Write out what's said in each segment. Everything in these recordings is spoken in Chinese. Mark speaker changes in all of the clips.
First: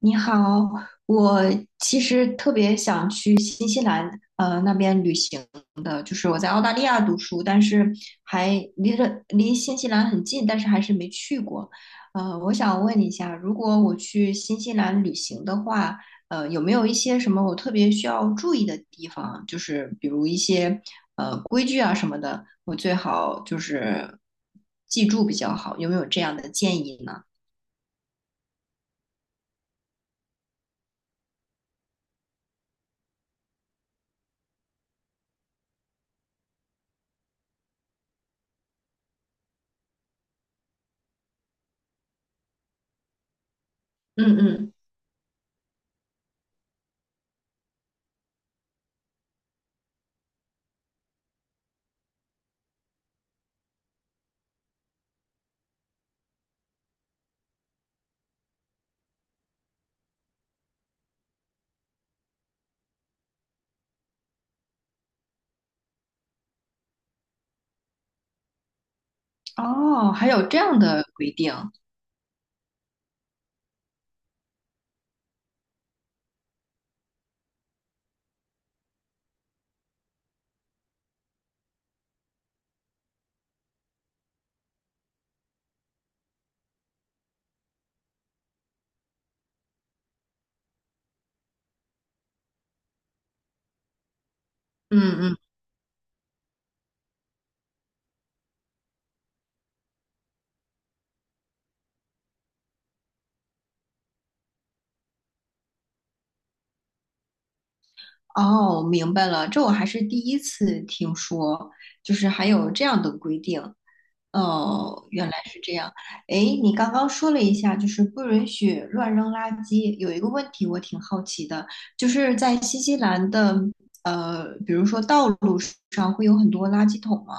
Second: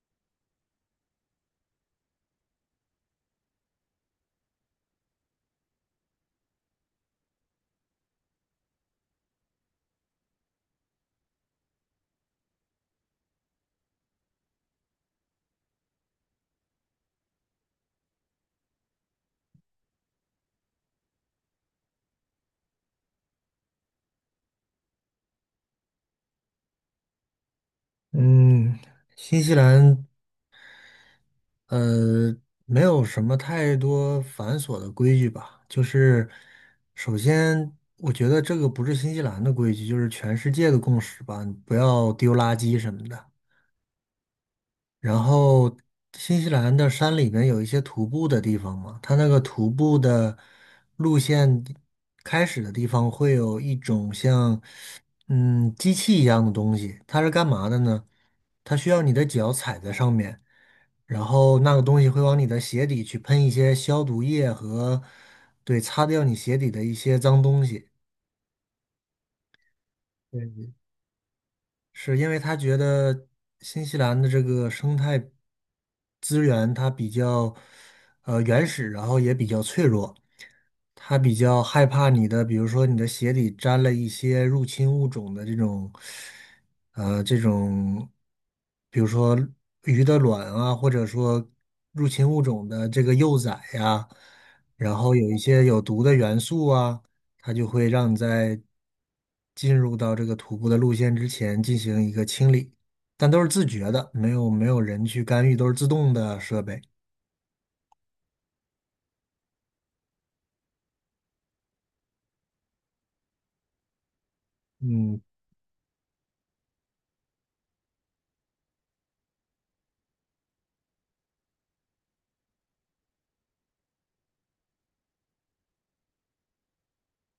Speaker 1: 你好，我其实特别想去新西兰，那边旅行的。就是我在澳大利亚读书，但是还离新西兰很近，但是还是没去过。我想问一下，如果我去新西兰旅行的话，有没有一些什么我特别需要注意的地方？就是比如一些规矩啊什么的，我最好就是记住比较好。有没有这样的建议呢？
Speaker 2: 嗯，新西兰，呃，没有什么太多繁琐的规矩吧。就是，首先，我觉得这个不是新西兰的规矩，就是全世界的共识吧。你不要丢垃圾什么的。
Speaker 1: 嗯
Speaker 2: 然后，新西兰的山里面有一些徒步的地方嘛，它那个徒步的路线开始的地方会有一种像机器一样的东西，它是干嘛的呢？它需要你的脚踩在上面，然后那个东西会往你的鞋底去喷一些消毒液和，对，擦掉你鞋底的一些脏东西。
Speaker 1: 哦，还有这
Speaker 2: 对，
Speaker 1: 样的规定，
Speaker 2: 是因为他觉得新西兰的这个生态资源它比较原始，然后也比较脆弱，他比较害怕你的，比如说你的鞋底沾了一些入侵物种的这种，比如说鱼的卵啊，或者说入侵物种的这个幼崽呀、然
Speaker 1: 嗯
Speaker 2: 后有
Speaker 1: 嗯，
Speaker 2: 一些有毒的元素啊。它就会让你在进入到这个徒步的路线之前进行一个清理，但都是自觉的，没有人去干预，都是自动的设备。
Speaker 1: 哦，明白了，这我还是第一次听说，就是还有这样的规定。哦，
Speaker 2: 嗯
Speaker 1: 原来是这样。哎，你刚刚说了一下，就是不允许乱扔垃圾。有一个问题我挺好奇的，就是在新西兰的比如说道路上会有很多垃圾桶吗？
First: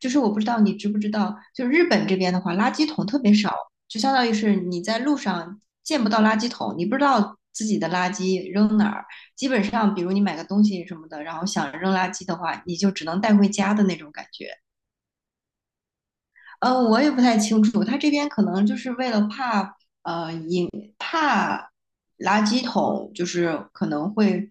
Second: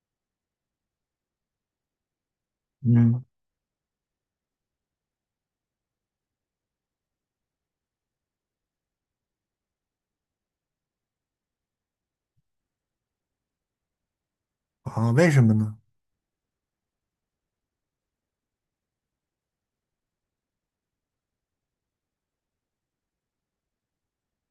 Speaker 1: 就是我不知道你知不知道，就是日本这边的话，垃圾桶特
Speaker 2: 嗯。
Speaker 1: 别少，就相当于是你在路上见不到垃圾桶，你不知道自己的垃圾扔哪儿。基本上，比如你买个东西什么的，然后想扔垃圾的话，你就只能带回家的那种感觉。
Speaker 2: 啊，为什么呢？
Speaker 1: 嗯，我也不太清楚，他这边可能就是为了怕垃圾桶，就是可能会，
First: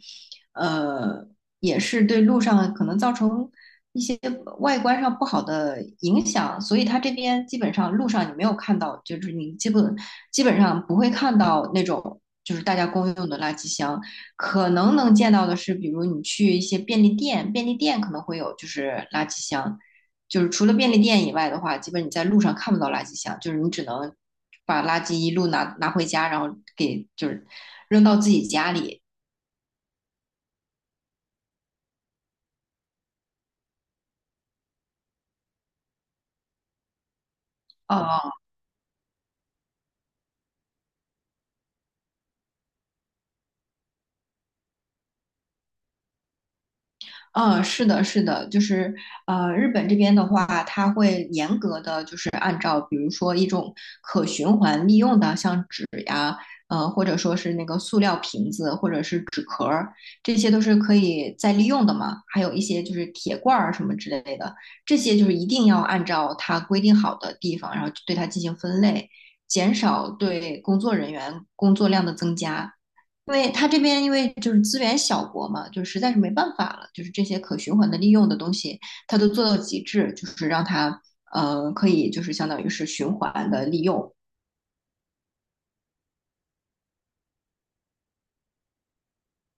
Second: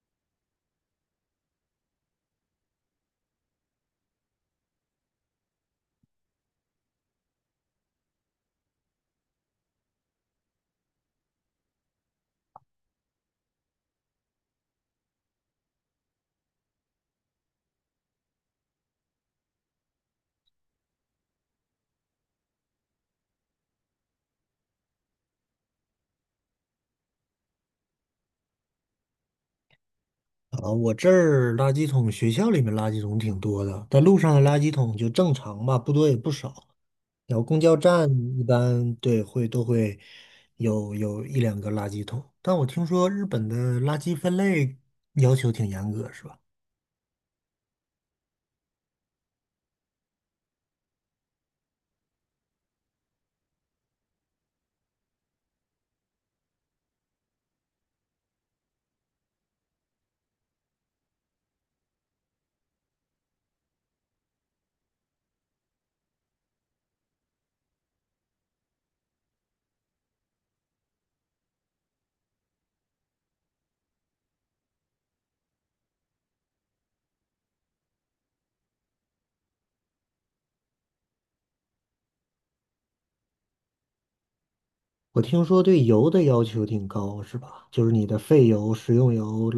Speaker 1: 呃，也是对路上可能造成一些外观上不好的影响，所以他这边基本上路上你没有看到，就是你基本上不会看到那种就是大家公用的垃圾箱，可能能见到的是，比如你去一些便利店，便利店可能会有就是垃圾箱，就是除了便利店以外的话，基本你在路上看不到垃圾箱，就是你只能把垃圾一路拿回家，然后给就是扔到自己家里。
Speaker 2: 啊，我这儿垃圾桶，学校里面垃圾桶挺多的，但路上的垃圾桶就正常吧，不多也不少。然后公交站
Speaker 1: 哦，
Speaker 2: 一般都会有一两个垃圾桶，但我听说日本的垃圾分类要求挺严格，是吧？
Speaker 1: 嗯，是的，是的，就是日本这边的话，它会严格的就是按照，比如说一种可循环利用的，像纸呀，或者说是那个塑料瓶子，或者是纸壳儿，这些都是可以再利用的嘛。还有一些就是铁罐儿什么之类的，这些就是一定要按照它规定好的地方，然后对它进行分类，减少对工作人员工作量的增加。因为它这边因为就是资源小国嘛，就实在是没办法了，就是这些可循环的利用的东西，它都做到极致，就是让它可以就是相当于是循环的利用。
Speaker 2: 我听说对油的要求挺高，是吧？就是你的废油、食用油，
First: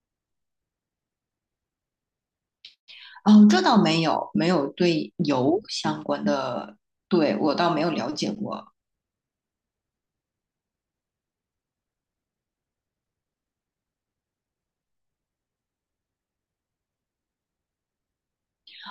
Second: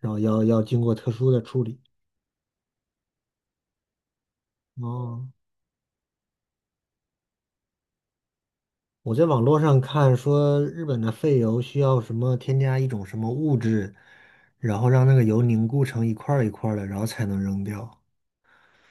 Speaker 2: 然后要经过特殊的处理。
Speaker 1: 哦，这倒没有，没有对
Speaker 2: 哦，
Speaker 1: 油相关的，对，我倒没有了解过。
Speaker 2: 我在网络上看说，日本的废油需要什么添加一种什么物质，然后让那个油凝固成一块儿一块儿的，然后才能扔掉。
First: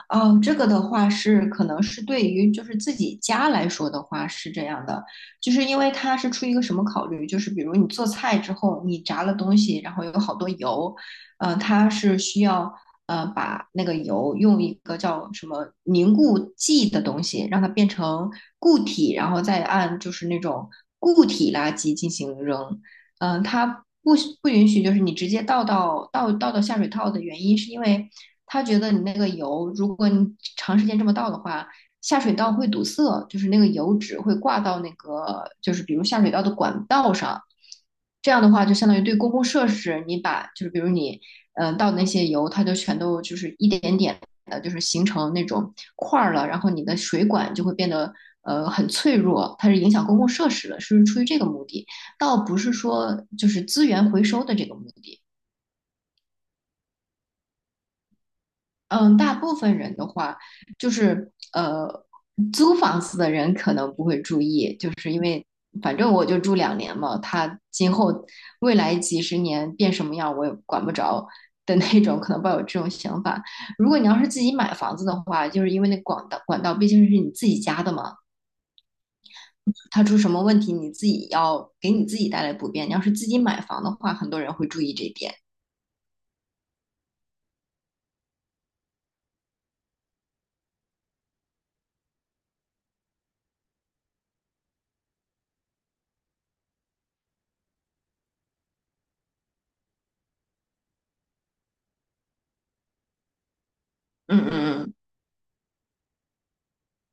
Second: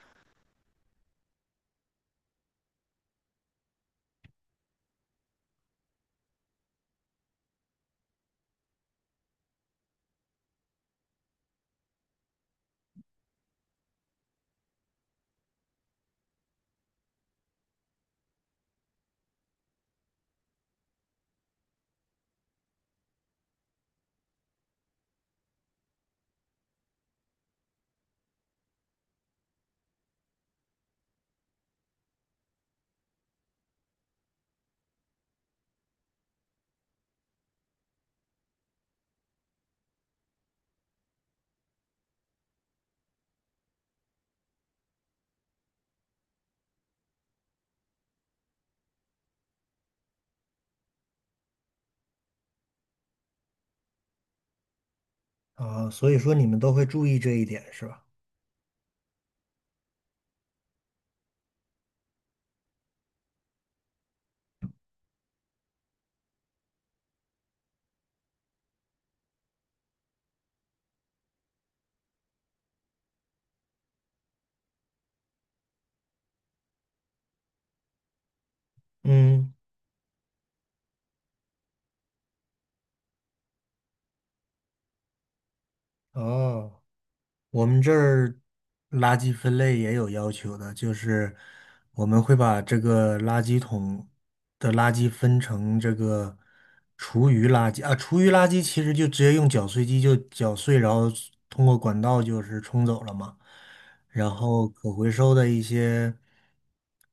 Speaker 1: 哦，这个的话是可能是对于就是自己家来说的话是这样的，就是因为它是出于一个什么考虑，就是比如你做菜之后，你炸了东西，然后有好多油，它是需要把那个油用一个叫什么凝固剂的东西，让它变成固体，然后再按就是那种固体垃圾进行扔，它不不允许就是你直接倒到下水道的原因是因为，他觉得你那个油，如果你长时间这么倒的话，下水道会堵塞，就是那个油脂会挂到那个，就是比如下水道的管道上。这样的话，就相当于对公共设施，你把就是比如你倒的那些油，它就全都就是一点点的，就是形成那种块儿了，然后你的水管就会变得很脆弱，它是影响公共设施的，是出于这个目的，倒不是说就是资源回收的这个目的。
Speaker 2: 啊，所以说你们都会注意这一点，是吧？
Speaker 1: 嗯，大部分人的话，就是租房子的人可能不会注意，就是因为反正我就住2年嘛，他今后未来几十年变什么样我也管不着的那种，可能抱有这种想法。如果你要是自己买房子的话，就是因为那管道毕竟是你自己家的嘛，
Speaker 2: 嗯。
Speaker 1: 它出什么问题你自己要给你自己带来不便。你要是自己买房的话，很多人会注意这一点。
Speaker 2: 哦。我们这儿垃圾分类也有要求的，就是我们会把这个垃圾桶的垃圾分成这个厨余垃圾啊，厨余垃圾其实就直接用搅碎机就搅碎，然后通过管道就是冲走了嘛。然
Speaker 1: 嗯
Speaker 2: 后可
Speaker 1: 嗯
Speaker 2: 回收的一些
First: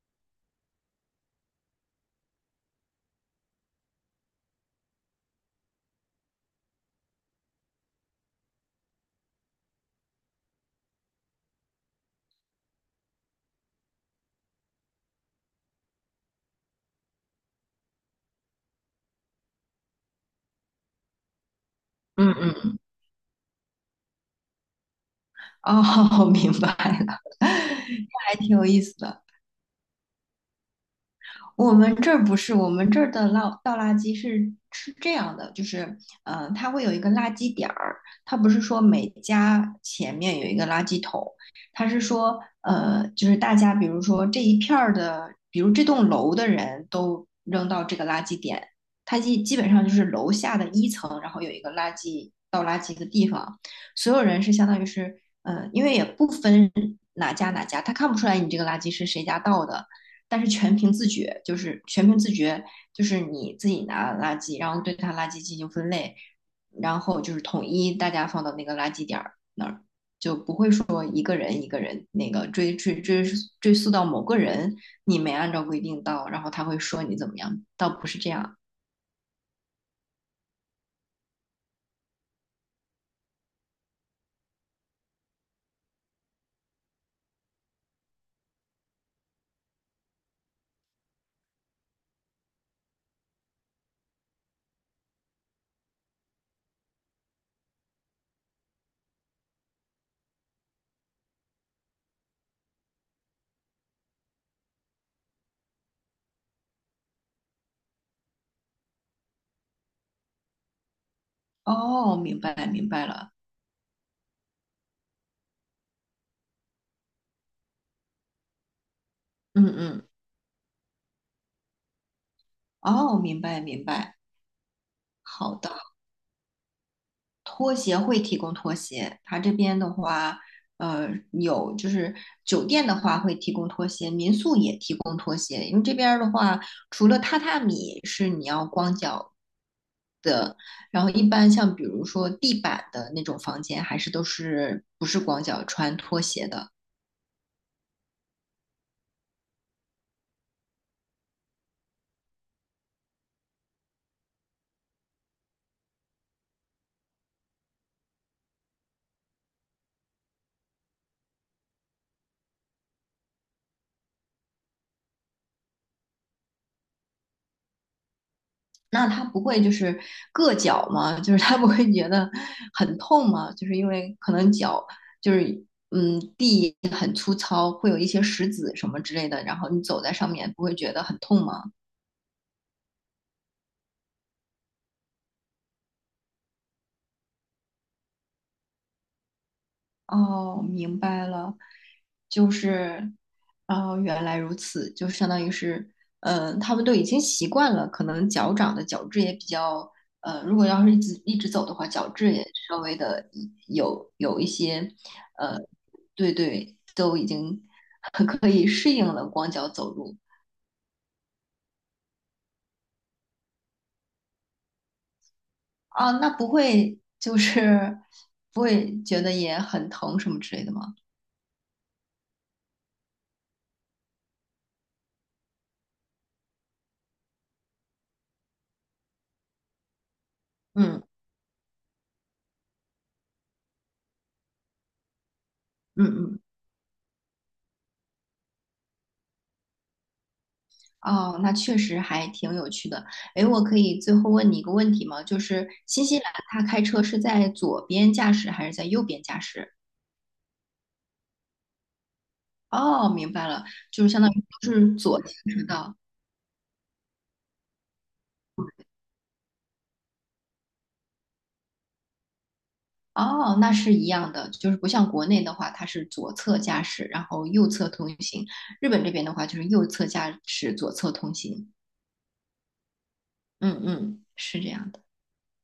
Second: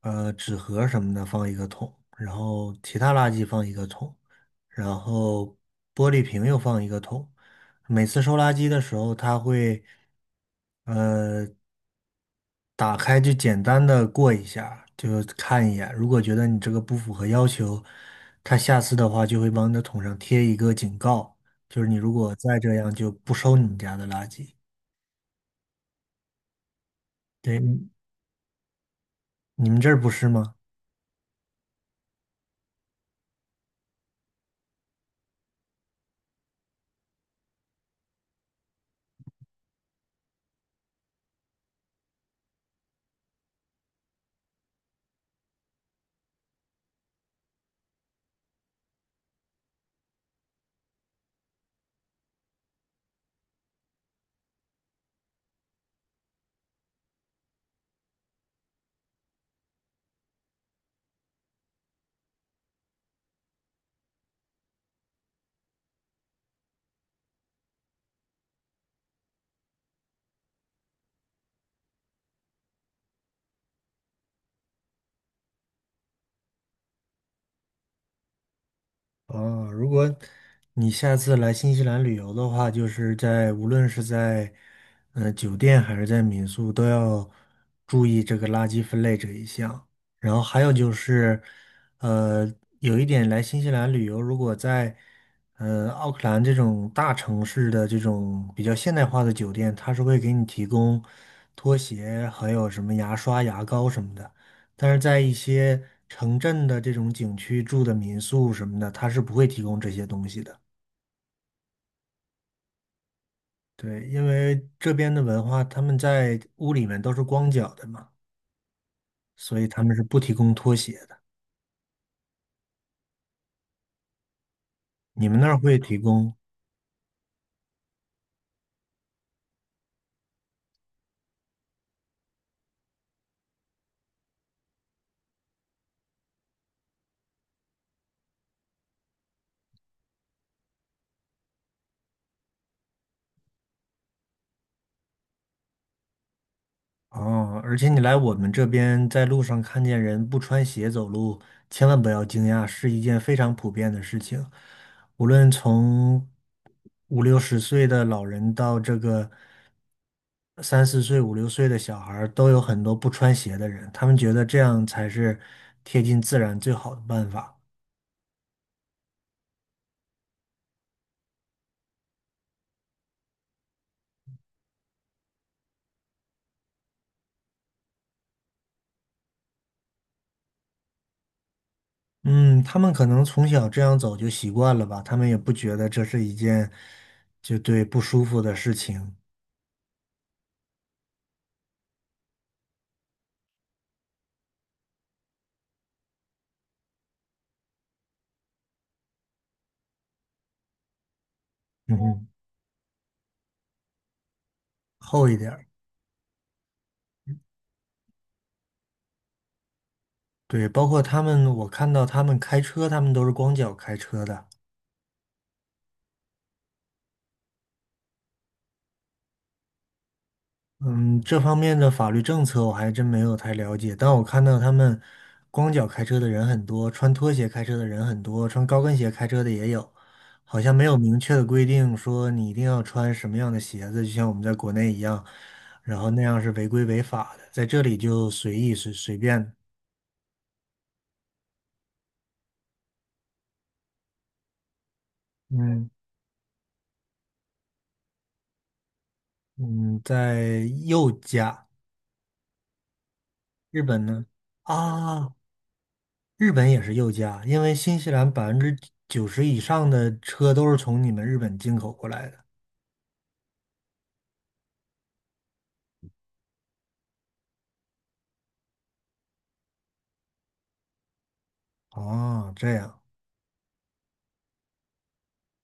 Speaker 2: 纸盒什么的放一个桶，然后其他垃圾放一个桶，然后玻璃瓶又放一个桶。每次收垃圾的时候，他会呃打开就简单的过一下，就看一眼。如果觉得你这个不符合要求，他下次的话就会往你的桶上贴一个警告，就是你如
Speaker 1: 嗯
Speaker 2: 果
Speaker 1: 嗯
Speaker 2: 再这
Speaker 1: 嗯
Speaker 2: 样就不收你们家的垃圾。
Speaker 1: 哦，明白了，
Speaker 2: 对，你
Speaker 1: 那还挺有意思的。
Speaker 2: 你们这儿不是吗？
Speaker 1: 我们这儿不是，我们这儿的倒垃圾是这样的，就是，它会有一个垃圾点儿，它不是说每家前面有一个垃圾桶，它是说，就是大家比如说这一片儿的，比如这栋楼的人都扔到这个垃圾点，它基本上就是楼下的一层，然后有一个垃圾倒垃圾的地方，所有人是相当于是，因为也不分哪家哪家，他看不出来你这个垃圾是谁家倒的。但是全凭自觉，就是全凭自觉，就是你自己拿垃圾，然后对它垃圾进行分类，然后就是统一大家放到那个垃圾点儿那儿，就不会说一个人一个人那个追溯到某个人，你没按照规定到，然后他会说你怎么样，倒不是这样。
Speaker 2: 哦，如果你下次来新西兰旅游的话，就是在无论是在酒店还是在民宿，都要注意这个垃圾分类这一项。然后还有就是，呃，有一点来新西兰旅游，如果在奥克兰这种大城市的这种比较现代化的酒店，它是会给你提供拖鞋，还有什么牙刷、牙膏什么的。但是在一些城镇的这种景区住的民宿什么的，他是不会提供这些东西的。
Speaker 1: 哦，明白明白了，
Speaker 2: 对，因为这边的文化，他们在屋里面都是光脚的嘛，所以
Speaker 1: 嗯
Speaker 2: 他们是
Speaker 1: 嗯，
Speaker 2: 不提供拖鞋的。
Speaker 1: 哦，明白明白，
Speaker 2: 你们那
Speaker 1: 好
Speaker 2: 儿
Speaker 1: 的。
Speaker 2: 会提供
Speaker 1: 拖鞋会提供拖鞋，它这边的话，有就是酒店的话会提供拖鞋，民宿也提供拖鞋。因为这边儿的话，除了榻榻米是你要光脚，然后一般像比如说地板的那种房间，还是都是不是光脚穿拖鞋的。
Speaker 2: 哦？而且你来我们这边，在路上看见人不穿鞋走路，千万不要惊讶，是一件非常普遍的事情。无论从五六十岁的老人到三四岁、五六岁的小孩儿都有很多不穿鞋的人，他们觉得这样才是贴近自然最好的办法。
Speaker 1: 那他不会就是硌脚吗？就是他不会觉得很痛吗？就是因为可能脚就是地很粗糙，会有一些石子什么之类的，然后你走在上面不会觉得很痛吗？
Speaker 2: 嗯，他们可能从小这样走就习惯了吧，他们也不觉得这是一件就对不舒服的事情。
Speaker 1: 哦，明白了，就是，哦，原来如此，就相当于是，他们都已经习惯了，可能脚掌的角质也比较，如果要是一直一直走的话，
Speaker 2: 嗯
Speaker 1: 角
Speaker 2: 哼，
Speaker 1: 质也稍微的有一些，
Speaker 2: 厚一点
Speaker 1: 呃，
Speaker 2: 儿。
Speaker 1: 对对，都已经 可以适应了光脚走路
Speaker 2: 对，包括他们，我看到他们开车，他们都是光脚开车的。
Speaker 1: 啊，那不会就是不会觉得也很疼什么之类的吗？
Speaker 2: 嗯，这方面的法律政策我还真没有太了解，但我看到他们光脚开车的人很多，穿拖鞋开车的人很多，穿高跟鞋开车的也有，好像没有
Speaker 1: 嗯
Speaker 2: 明确的规定说你一定要穿什么样的鞋子，就像我们在国内一样，然
Speaker 1: 嗯
Speaker 2: 后那
Speaker 1: 嗯。
Speaker 2: 样是违规违法的，在这里就随意随随便。
Speaker 1: 哦，那确实还挺有趣的。诶，我可以最后问你一个问题吗？就是
Speaker 2: 嗯
Speaker 1: 新西兰它开车是在左边驾驶还是在右边驾驶？
Speaker 2: 嗯，在右驾，
Speaker 1: 哦，明白了，
Speaker 2: 日本
Speaker 1: 就是相
Speaker 2: 呢？
Speaker 1: 当于都是左
Speaker 2: 啊，
Speaker 1: 行驶道。
Speaker 2: 日本也是右驾，因为新西兰百分之九十以上的车都是从你们日本进口过来的。
Speaker 1: 哦，那是一样的，就是不像国内的话，它是左侧驾驶，然后右侧通行。日本这边的话，就是右侧驾驶，左侧通行。
Speaker 2: 哦，这样。
Speaker 1: 嗯嗯，是这样的。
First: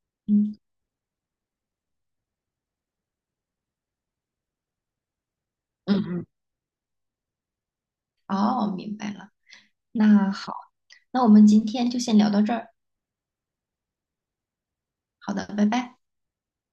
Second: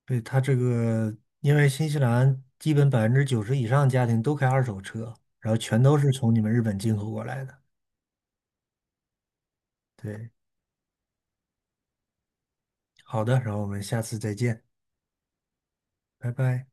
Speaker 2: 对，他这
Speaker 1: 嗯
Speaker 2: 个，因为新西兰基本百分之九十以上家庭都开二手车，然后全
Speaker 1: 嗯
Speaker 2: 都是
Speaker 1: 嗯，
Speaker 2: 从你们日本进口过来的。
Speaker 1: 哦，明白了。
Speaker 2: 对，
Speaker 1: 那好，那我们今天就先聊到这儿。
Speaker 2: 好的，然后我们下次再见，
Speaker 1: 好的，拜拜。
Speaker 2: 拜拜。